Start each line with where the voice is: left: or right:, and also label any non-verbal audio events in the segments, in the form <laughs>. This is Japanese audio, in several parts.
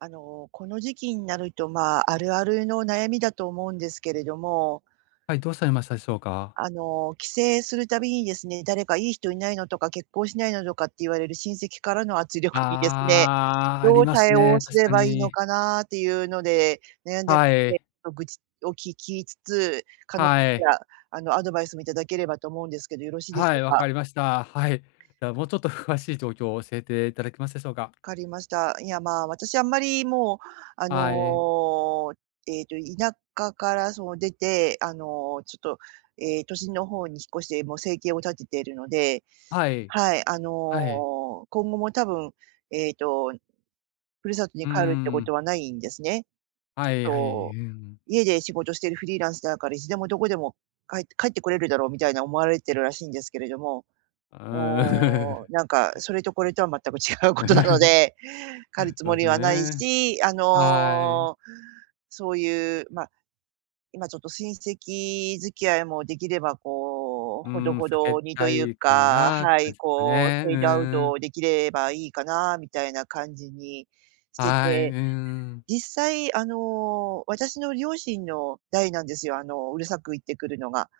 right: あの、この時期になると、まあ、あるあるの悩みだと思うんですけれども
left: はい、どうされましたでしょうか。
right: あの、帰省するたびにですね、誰かいい人いないのとか、結婚しないのとかって言われる親戚からの圧力にですね
left: ああ、あ
right: ど
left: り
right: う
left: ます
right: 対応
left: ね、
right: す
left: 確
right: れ
left: か
right: ばいいの
left: に。
right: かなって言うので悩んで
left: はい。
right: て、ま、愚痴を聞きつつ、可能
left: は
right: た
left: い。
right: ら、あのアドバイスみ頂ければと思うんですけど、よろしいでし
left: は
right: ょう
left: い、分か
right: か？
left: りました。はい。じゃあ、もうちょっと詳しい状況を教えて頂けますでしょうか。
right: 分かりました。いや、まあ、私、あんまり、もう、あ
left: はい。
right: の、ええと、田舎からその出て、あの、ちょっと、ええ、都心の方に引っ越して、もう生計を立てているので
left: はい。
right: はい。あの、
left: はい。
right: 今後も、多分、ええとふるさとに
left: うー
right: 帰るって事
left: ん。
right: はないんですね。ち
left: は
right: ょっ
left: いはい、
right: と
left: うん。
right: 家で仕事してるフリーランスだから、いつでもどこでも帰って帰って来れるだろうみたいな思われてるらしいんですけれども、
left: うーん。
right: も
left: う
right: う、なんか、それとこれとは全く違う事なの
left: <giggles>
right: で、帰るつ
left: そう
right: も
left: です
right: りはない
left: ね。
right: し、あ
left: はい。
right: の、そう言う、ま、今ちょっと親戚付き合いも出来れば、こう、
left: うー
right: ほど
left: ん、
right: ほ
left: 避け
right: どにと
left: た
right: 言う
left: いか
right: か
left: なって
right: は
left: 感
right: い、
left: じですか
right: こう、
left: ね。
right: フ
left: うー
right: ェードアウ
left: ん。
right: ト出来ればいいかなみたいな感じにして
left: はい、う
right: て。
left: ん。
right: 実際、あの、私の両親の代なんですよ、あの、うるさく言ってくるのが。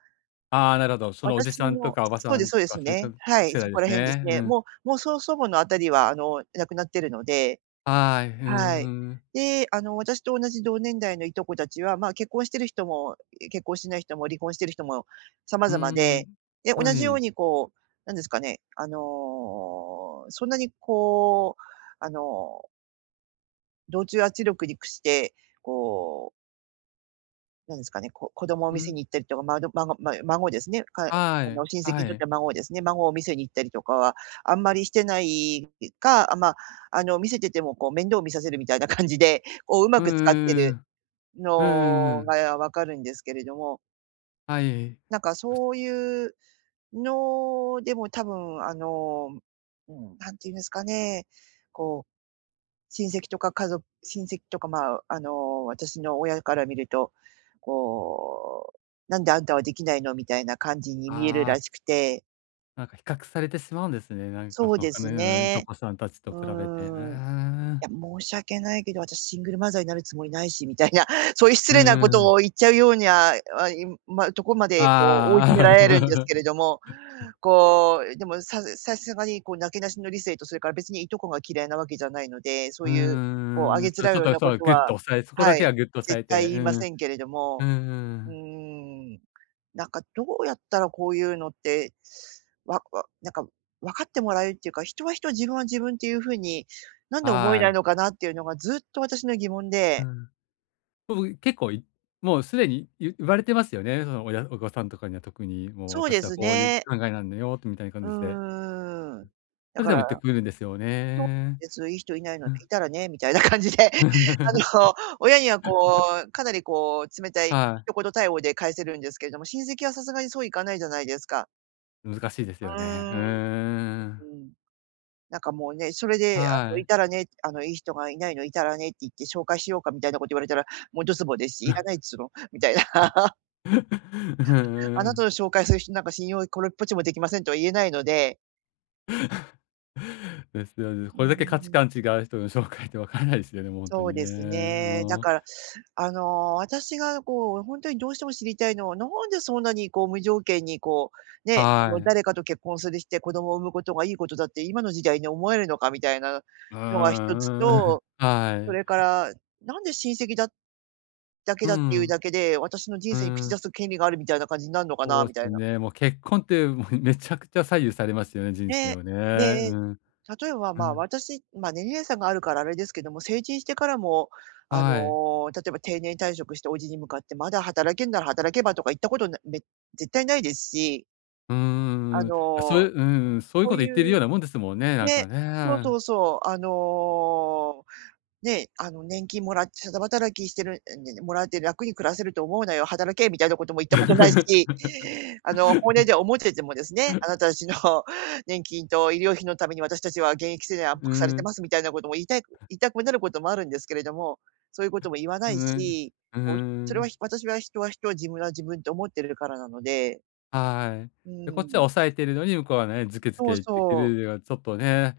left: ああ、なるほど。そのおじ
right: 私
left: さんと
right: も
left: か、おば
right: そう
left: さ
right: です
left: ん
right: そう
left: と
right: で
left: か、
right: すね、
left: <unintelligible>
right: はい。
left: 世
right: そ
left: 代で
right: こら
left: す
right: 辺です
left: ね。う
right: ね。
left: ん。
right: もうもう、そう、祖母の辺りは、あの亡くなってるので
left: はい。ふん、
right: は
left: ふ
right: い。
left: ーん。
right: で、あの、私と同じ、同年代のいとこ達は、まあ、結婚してる人も、え、結婚しない人も、離婚してる人も、様
left: うー
right: 々
left: ん、
right: で、で、
left: は
right: 同じよう
left: い。
right: に、こう、なんですかね、あの、そんなに、こう、あの同調圧力に屈してこうなんですかね、こ子供を
left: う
right: 見せ
left: ん。
right: に行ったりとか、まど孫ま孫ですね、かう
left: は
right: あ
left: い
right: の親戚
left: は
right: にとっ
left: い。
right: ては孫をですね、孫を見せに行ったりとかは、あんまりしてないか、あ、ま、あの見せててもこう、面倒を見させるみたいな感じで、こう上
left: うん
right: 手く使ってる
left: うんうんうん。うんうんう
right: の
left: ん。
right: がわかるんですけれども。
left: はい。う
right: なんかそういうのでも、多分あの、うん、何て言うんですかね、こう、親戚とか家ぞ親戚とか、まあ、あの私の親から見ると、こう、「なんであんたは出来ないの」、みたいな感じに見える
left: ああ。
right: らしくて。
left: なんか比較されてしまうんですね。なんか
right: そう
left: その
right: で
left: 他
right: す
left: のいと
right: ね、
left: こさんたち
right: う
left: と比べて。うー
right: ーん、い
left: ん。
right: や申し訳ないけど、私シングルマザーになるつもりないしみたいな、そういう失
left: うん
right: 礼な
left: うんう
right: 事
left: ん。
right: を言っちゃうようにや、ま、いま、とこまで、こう追い詰め
left: あ
right: られるんです
left: あ。
right: けれども、
left: <giggles>
right: こうでもささすがに、こうなけなしの理性と、それから別にいとこが嫌いなわけじゃないので、そ
left: う
right: う
left: ー
right: いうこうあ
left: ん、
right: げつ
left: そう
right: ら
left: ち
right: う
left: ょっ
right: よう
left: と
right: なこ
left: そう、
right: と
left: ぐっ
right: は、
left: と押さえそこ
right: は
left: だけ
right: い、
left: はぐっと押さ
right: 絶
left: え
right: 対
left: て、
right: 言
left: う
right: いま
left: ん
right: せんけれど
left: うん
right: も、
left: う
right: うー
left: ん。
right: ん、なんかどうやったらこういうのって、わなんかわかってもらえるっていうか、「人は人、自分は自分っていう風になんで思え
left: は
right: ない
left: い。
right: のかな」っていうのがずっと私の疑問
left: う
right: で。
left: ん。もう結構いもうすでにゆ言われてますよね。その親親御さんとかには、特にもう
right: そうで
left: 私は
right: す
left: こういう
right: ね。
left: 考えなんだよってみたいな
right: う
left: 感じで。
right: ーん、だ
left: それ
right: か
left: でも
right: ら
left: 言ってくれるんですよね。
right: そうです、いい人いないの
left: う
right: で、い
left: ん。
right: たらねみたいな感じで、あの、親には、こ
left: <giggles>
right: うかなりこう冷たい
left: はい。
right: 一言対応で返せるんですけれども、親戚はさすがにそういかないじゃないですか。
left: 難しいですよ
right: う
left: ね。う
right: ーん、う
left: ーん。
right: ん、なんかもうね、それであ
left: は
right: のい
left: い。
right: たらねあのいい人がいないのいたらねって言って紹介しようかみたいなこと言われたら、もうドツボですし、いら
left: <laughs>
right: ないっつうのみたいな。<laughs>
left: <laughs> う
right: <laughs> あ
left: ー
right: なた
left: ん。
right: の紹介する人なんか信用これっぽっちもできませんとは言えないので。
left: <laughs> ですよね。
right: うー
left: これだけ価値
right: ん。
left: 観違う人の紹介ってわからないですよね、もう本当
right: そう
left: に
right: です
left: ね。
right: ね、だ
left: お。
right: から、あの、私がこう本当にどうしても知りたいのは、なんでそんなにこう無条件にこうね、あ
left: は
right: の
left: い。
right: 誰かと結婚するして子供を産むことがいいことだって今の時代に思えるのかみたいなの
left: うー
right: のが一つ
left: ん、うん、<chuckles>
right: と、
left: は
right: それか
left: い。
right: らなんで親戚だだけ
left: う
right: だっていう
left: ん。
right: だけで、私の人
left: う
right: 生に口出
left: ん。
right: す権利があるみたいな感じになんのか
left: そ
right: な
left: う
right: みた
left: す
right: いな。
left: ね。もう結婚っても、<chuckles> めちゃくちゃ左右されますよね、人生
right: ね、
left: をね。う
right: で、
left: ん。
right: 例えば、
left: う
right: ま、
left: ん。
right: 私、ま、年齢差があるからあれですけども、成人してからも、あ
left: はい。
right: の、例えば定年退職して叔父に向かって、まだ働けんなら働けばとか言ったことなめ絶対ないですし。
left: うー
right: あ
left: ん、あ、そうい
right: の、
left: ううん、そういう
right: そ
left: こ
right: う
left: と言っている
right: い
left: よ
right: う
left: うなもんですもんね、なん
right: ね、
left: か
right: そうそ
left: ね。
right: うそう、あの、ね、あの年金もらってただ働きしてる、<unintelligible> もらって楽に暮らせると思うなよ、働けみたいなことも言ったことないし、あの本音では思っててもですね、あな
left: <laughs>
right: たたちの年金と医療費のために私たちは現役世代は圧
left: う
right: 迫されて
left: ん。
right: ますみたいなことも言いたいく言いたくなることもあるんですけれども、そういうことも言わな
left: う
right: い
left: ん、
right: し、
left: う
right: こうそれは
left: ん。
right: 私は人は人は自分は自分って思ってれるからなので。
left: はい。
right: う
left: で、こっちは
right: ん。
left: 押さえているのに、向こうはね、ズケズ
right: そ
left: ケ
right: う
left: 言ってく
right: そう。
left: るうはちょっとね。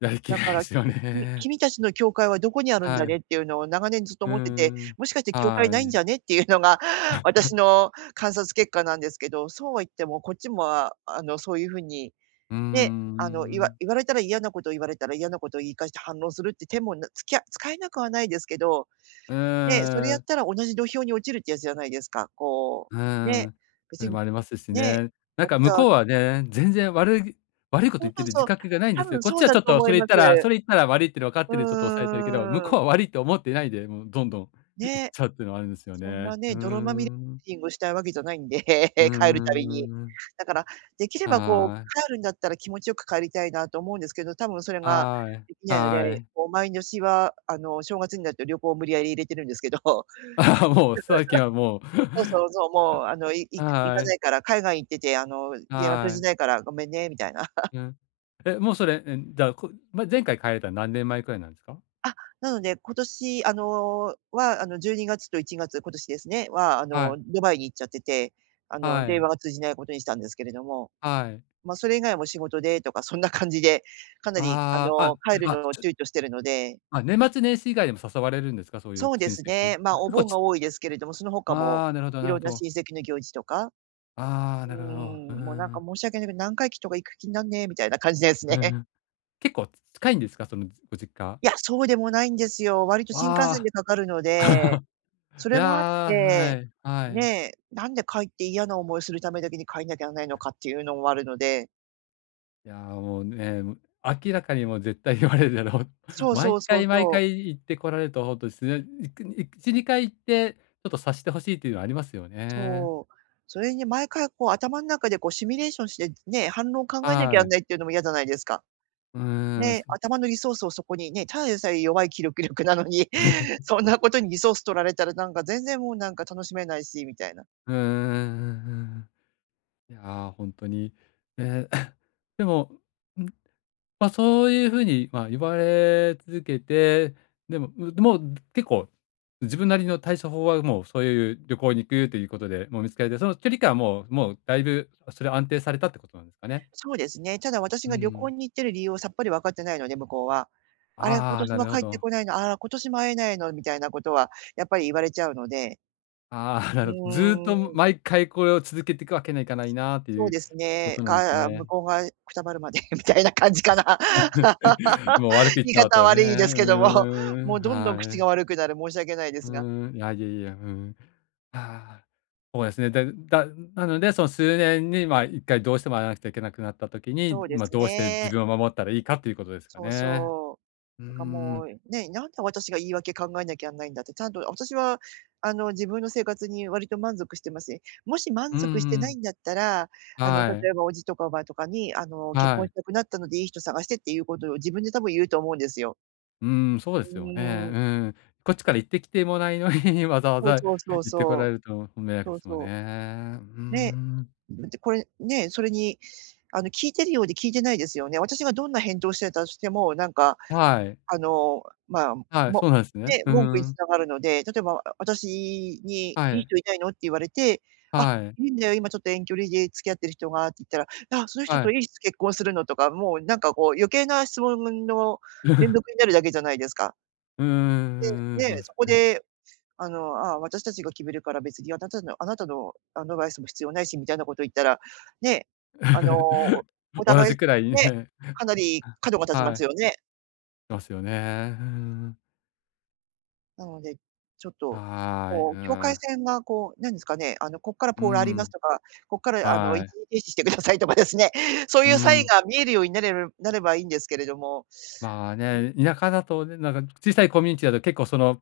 left: やりき
right: だ
left: れ
right: か
left: ないで
right: らき
left: すよ
right: きみ
left: ね。
right: 君たちの境界はどこにあるんだ
left: はい。
right: ねっていうのを長年ずっと
left: う
right: 思ってて、
left: ん、
right: もしかして境界な
left: は
right: いんじ
left: い。
right: ゃねっていうのが私
left: <laughs>
right: の観察結果なんですけど、そうは言ってもこっちもああのそういう風に
left: うー
right: ね、あの言わ
left: ん。
right: 言われたら嫌なこと言われたら嫌なことを言い返して反応するっていう手も、なつきゃ使えなくはないですけど、
left: う
right: ね、それ
left: ー
right: やっ
left: ん。
right: たら同じ土俵に落ちるってやつじゃないですか、こ
left: う
right: うね、
left: ん、
right: 別
left: それ
right: に、
left: もありますし
right: ね、
left: ね。なんか
right: 私
left: 向
right: は
left: こうはね、全然悪い悪いこと
right: そう
left: 言って
right: そう
left: る
right: そ
left: 自
right: う、
left: 覚がないん
right: 多
left: ですよ、
right: 分
left: こっ
right: そ
left: ち
right: う
left: は
right: だ
left: ちょっ
right: と
left: と
right: 思
left: そ
right: い
left: れ言
right: ま
left: っ
right: す。
left: たらそれ言ったら悪いってのわかっ
right: う
left: てるでちょっと押さえてるけど、向
right: ー
left: こ
right: ん。
left: うは悪いと思っていないで、もうどんどん言っ
right: ね。
left: ちゃうっていうのはあるんですよ
right: そん
left: ね。
right: な
left: う
right: ね、泥まみれ
left: ん。
right: しんぐしたいわけじゃないんで、
left: うー
right: <laughs> 帰るたびに。
left: ん。
right: だからできればこう
left: はい。
right: 帰るんだったら気持ちよく帰りたいなと思うんですけど、多分それが
left: はい、
right: できないので、
left: はい。
right: こう毎年は、あの、正月になると旅行を無理やり入れてるんですけど。<laughs>
left: あ、もう最近はもう、
right: そうそうそう。もう、あの、い
left: <laughs>
right: いく行か
left: は
right: な
left: い。
right: いから、海外行ってて、あの、電話通
left: は
right: じ
left: い。
right: ないからごめんね、みたいな。<laughs>
left: うん、え、もうそれ、えん、だこ前回帰れたのは何年前くらいなんすか？
right: あ、なので、今年、あの、は、あの12月と1月、今年ですね、は、あ
left: は
right: の
left: い。
right: ドバイに行っちゃってて、あの
left: は
right: 電
left: い。
right: 話が通じないことにしたんですけれども、
left: はい。
right: ま、それ以外も仕事でとかそんな感じでかなり、あ
left: ああ、
right: の、
left: あ、
right: 帰る
left: ま、
right: のを
left: ちょ
right: 躊躇してるので。
left: あ、年末年始以外でも誘われるんですか、そうい
right: そ
left: う
right: うで
left: 親
right: す
left: 戚に？
right: ね、
left: あ、
right: まお
left: 結構
right: 盆
left: ち
right: が多いですけれども、その他も
left: ああ、なるほど
right: い
left: なる
right: ろ
left: ほ
right: んな
left: ど。
right: 親戚の行事とか、
left: あ、
right: う
left: なるほど。う
right: ん、もうなんか
left: ん。
right: 申し訳ないけど、何回忌とか行く気になんねえみたいな感じです
left: う
right: ね。
left: ん。結構近いんですか？そのご実家。
right: いや、そうでもないんですよ、割と新幹線
left: わあ。
right: でかかるので、
left: <laughs>
right: そ
left: い
right: れ
left: や
right: もあっ
left: あ、は
right: て、
left: い、はい。
right: ね、なんで帰って嫌な思いするためだけに帰んなきゃなんないのかっていうのもあるので。
left: いやあもうね、む明らかにもう絶対言われるだろう。
right: そうそ
left: 毎
right: うそう
left: 回毎
right: そう。
left: 回言ってこられると、ほんとですね。いくい1、2回言って、ちょっと察して欲しいというのはありますよね。
right: そう。それに毎回こう頭の中でこうシミュレーションしてね、反論考えなきゃな
left: は
right: ん
left: い。
right: ないっていうのもやじゃないですか。
left: うーん。
right: ね、
left: <chuckles>
right: 頭のリソースをそこにね、ただでさえ弱い記録力なのに、<laughs> そんな
left: <laughs>
right: ことにリソース取られたら、なんか全然もう、なんか楽しめないしみたいな。
left: うんうんうんうんうん。いや、ほんとにね。<clears throat> でも、ん、ま、そういうふうにま、言われ続けて、でも、うどうもう結構自分なりの対処法は、もうそういう旅行に行くということで、もう見つけて、その距離感はもうもうだいぶそれは安定されたってことなんですかね？
right: そうですね。ただ私
left: う
right: が旅行
left: ん。
right: に行ってる理由を、さっぱりわかってないので、向こうは。あれ、今
left: ああ、
right: 年
left: な
right: も
left: るほ
right: 帰って
left: ど。
right: こないの、あら今年も会えないの、みたいなことは、やっぱり言われちゃうので。
left: ああ <chuckles>
right: う
left: なるほど。ずっ
right: ー
left: と、も、
right: ん。
left: 毎回これを続けていくわけにはいかないな、と
right: そ
left: い
right: う
left: う
right: です
left: こ
right: ね。
left: となんです
right: か向
left: ね。
right: こうがくたばるまでみたいな感じかな。
left: <laughs>
right: <laughs>
left: もう悪く言っ
right: 言い
left: ちゃう
right: 方は
left: とね、う
right: 悪いですけども。
left: ー
right: もう
left: ん、
right: どんどん
left: は
right: 口が
left: い。
right: 悪くなる、申し訳ないで
left: う
right: すが。
left: ーん、いやいやいや、うん。あ、そうですね。で、だなのでその数年にま、1回どうしても会わなくちゃいけなくなった時に、
right: そうで
left: ま、
right: す
left: どうして自
right: ね。
left: 分を守ったらいいかということですか
right: そう
left: ね。
right: そう。
left: うー
right: なんかも
left: ん。
right: う、ね、なんで私が言い訳考えなきゃなんないんだって。ちゃんと私はあの、自分の生活に割と満足してますね。もし
left: う
right: 満
left: ん
right: 足して
left: う
right: ない
left: ん。
right: んだったら、あの
left: はい。
right: 例えば叔父とか叔母とかに、あの結
left: は
right: 婚
left: い。
right: したくなったのでいい人探してっていうことを、自分で多分言うと思うんですよ。
left: うーん、そうで
right: う
left: すよね。
right: ー
left: う
right: ん。
left: ん。こっちから言って来てもないのに、<laughs> わざわ
right: そう
left: ざ
right: そうそ
left: 言
right: う
left: ってこら
right: そ
left: れ
right: う。
left: ると迷惑
right: そ
left: で
right: う
left: すもんね。
right: そ
left: うー
right: う。ね、
left: ん。
right: だってこれね、それにあの聞いてるようで聞いてないですよね。私がどんな返答をしてたとしても、なんか
left: はい。
right: あの、ま、
left: はい、
right: も
left: そうなんすね。
right: ね、
left: ふ-
right: 文句言い
left: ん。
right: たがるので。例えば私に、
left: は
right: いい
left: い。
right: 人いないのって言われて、あ、
left: はい。
right: いるんだよ今ちょっと遠距離で付き合ってる人がって言ったら、あっ、その人
left: は
right: と
left: い。
right: いつ結婚するのとか、もうなんかこう、余計な質問んの連
left: <laughs>
right: 続になるだけじゃないですか。
left: うんうんうんうん、
right: で、ね、
left: そうで
right: そ
left: す
right: こ
left: ね。
right: であの、ああ、私たちが決めるから別にあなたのあなたのアドバイスも必要ないしみたいなこと言ったら、ね、あの
left: <laughs>
right: お
left: 同
right: 互い
left: じくらいに
right: ね、
left: ね、
right: かなり角が立ちま
left: は
right: す
left: い。
right: よね。
left: ますよね。うーん。
right: なので、ちょっと
left: はい、
right: こ
left: う
right: う境界
left: ん。
right: 線がこうなんですかね、あのここから
left: う
right: ポールあります
left: ん。
right: とか、ここからあの
left: は
right: 一
left: い。
right: 時停止してくださいとかですね、そうい
left: う
right: うサイン
left: ん。
right: が見えるようになるるなればいいんですけれども。
left: まあ
right: うん。
left: ね、田舎だとね、なんか小さいコミュニティだと結構その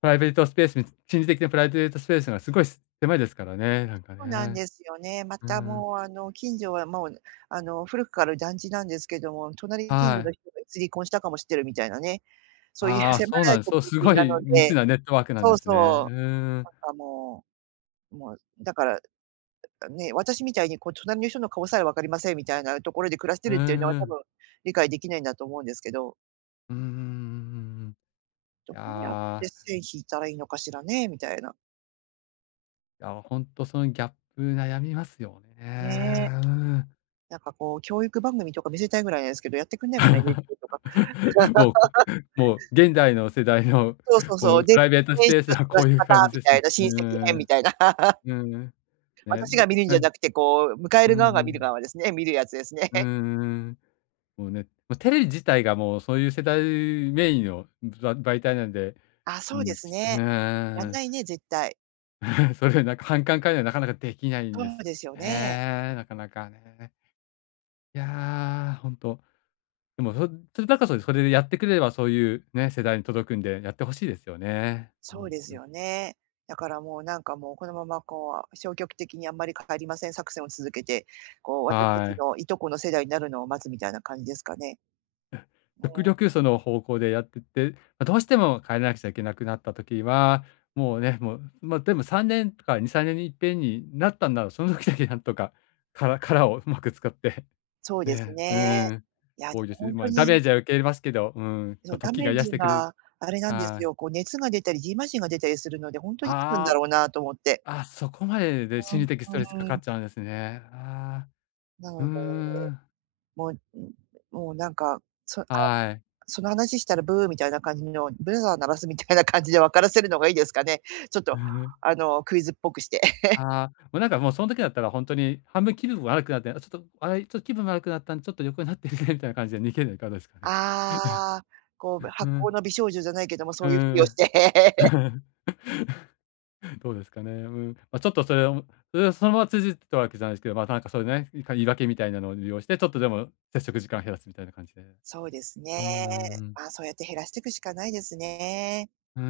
left: プライベートスペースに心理的なプライベートスペースがすごい狭いですからね、なんか
right: そうなん
left: ね、
right: ですよね。ま
left: う
right: た
left: ん。
right: もうあの近所はもうあの古くから団地なんですけども、隣に近所
left: は
right: の
left: い。
right: 人がいつ離婚したかも知ってるみたいなね、そういう
left: ああ、
right: 狭
left: そうな
right: い
left: んです。
right: コ
left: そ
right: ミ
left: う、
right: ュニ
left: す
right: ティ
left: ご
right: なの
left: い
right: で
left: 密なネットワークなん
right: そ
left: で
right: う
left: すね。う
right: そう、
left: ーん。
right: なんかもう、もうだからね、私みたいにこう隣の人の顔さえわかりませんみたいなところで暮らして
left: う
right: る
left: ん
right: っていうのは
left: う
right: 多
left: ん。
right: 分理解できないんだと思うんですけど。
left: うんうんうんうん
right: ど
left: うん。
right: うやっ
left: あ
right: て
left: あ。
right: 線引いたらいいのかしらね、みたいな。
left: いやほんとそのギャップ悩みますよ
right: ね。
left: ね。
right: なんかこう教育番組とか見せたいぐらいなんですけど、やってくんないかな NHK とか。
left: <laughs> も
right: <laughs>
left: うもう現代の世代の、
right: そうそう
left: も
right: そう。
left: う
right: で
left: プライベートス
right: <unintelligible>
left: ペース
right: 過
left: は
right: ご
left: こ
right: し
left: ういう感
right: 方
left: じ
right: み
left: です
right: た
left: う
right: いな、親戚編
left: ー
right: み
left: ん。
right: たいな。<laughs>
left: うん。ね。
right: 私が見るん
left: う
right: じゃ
left: ん。
right: なくて、こう、迎え
left: うん
right: る側が
left: う
right: 見る
left: ん。
right: 側ですね見るやつですね。
left: うー
right: <laughs>
left: ん。もうね、もうテレビ自体がもう、そういう世代メインのば媒体なんで、
right: あ、
left: う
right: そうで
left: ん
right: すね。やん
left: あ
right: ないね、絶対。
left: あ。<chuckles> それなんか反感買うんではなかなか出来ないん
right: そ
left: です
right: う
left: よ
right: ですよね。
left: ね、なかなかね。いや、ほんと。でもそそれだったらそれそれでやってくれればそういうね、世代に届くんでやって欲しいですよね。う
right: そ
left: ん
right: うです
left: うん。
right: よね。だからもうなんかもう、このままこう、消極的にあんまり変わりません作戦を続けて、こう私たち
left: はい。
right: のいとこの世代になるのを待つみたいな感じですかね、も
left: 極
right: う。
left: 力その方向でやってって、ま、どうしても帰らなくちゃいけなくなった時は、もうね、もう、ま、でも3年とか2、3年にいっぺんになったんだろう、その時だけなんとか、殻殻をうまく使って、
right: そうです
left: ね。う
right: ね。
left: ん。
right: いやで
left: 多いで
right: も
left: す
right: ほ
left: ね。
right: ん
left: ま
right: と
left: あダメ
right: に
left: ージは受け入れますけど、うん、
right: そ
left: ま、
right: うダ
left: 時
right: メ
left: が
right: ー
left: 癒し
right: ジ
left: てくれる
right: があれなんです
left: はい。
right: よ、こう熱が出たり蕁麻疹が出たりするので、ほんとにあるんだ
left: あ
right: ろ
left: あ。
right: うなと思って。
left: あ、そこまでで
right: う
left: 心
right: ん、
left: 理的ストレスか
right: う
left: か
right: ー
left: っ
right: ん。
left: ちゃうんですね。ああ。
right: なの
left: うー
right: で、
left: ん。
right: もう、もうなんか、その
left: はい。
right: <unintelligible> その話したらブーみたいな感じのブザー鳴らすみたいな感じで分からせるのがいいですかね。ちょっ
left: う
right: と、
left: ん。
right: あのクイズっぽくして。<laughs>
left: ああ、もうなんかもうその時だったらほんとに、半分気分悪くなって、あ、ちょっと、あ、ちょっと気分悪くなったんでちょっと横になってみたいな感じで逃げるのはいかがですかね。
right: ああ、こう、ぶ
left: <chuckles>
right: 薄
left: う
right: 幸
left: ん。
right: の美少女じゃないけども、そ
left: う
right: ういうふりをし
left: ん。
right: て。
left: う
right: <laughs>
left: ん。どうですかね。うーん。ま、ちょっとそれをそれをそのまま通じてたわけじゃないですけど、ま、なんかそういうね、いか言い訳みたいなのを利用して、ちょっとでも接触時間を減らすみたいな感じで。
right: そうですね。
left: うんうんうん。
right: まあそうやって減らしてくしかないですね。
left: うー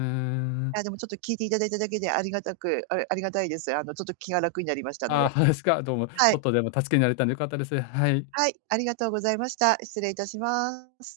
right: い
left: ん。
right: やでもちょっと聞いていただいただけでありがたくあありがたいです。あのちょっと気が楽になりましたので。
left: ああ、<chuckles> <unintelligible> すか、どうも。ち
right: は
left: ょっ
right: い。
left: とでも助けになれたんで良かったです。はい。
right: はい、ありがとうございました。失礼いたします。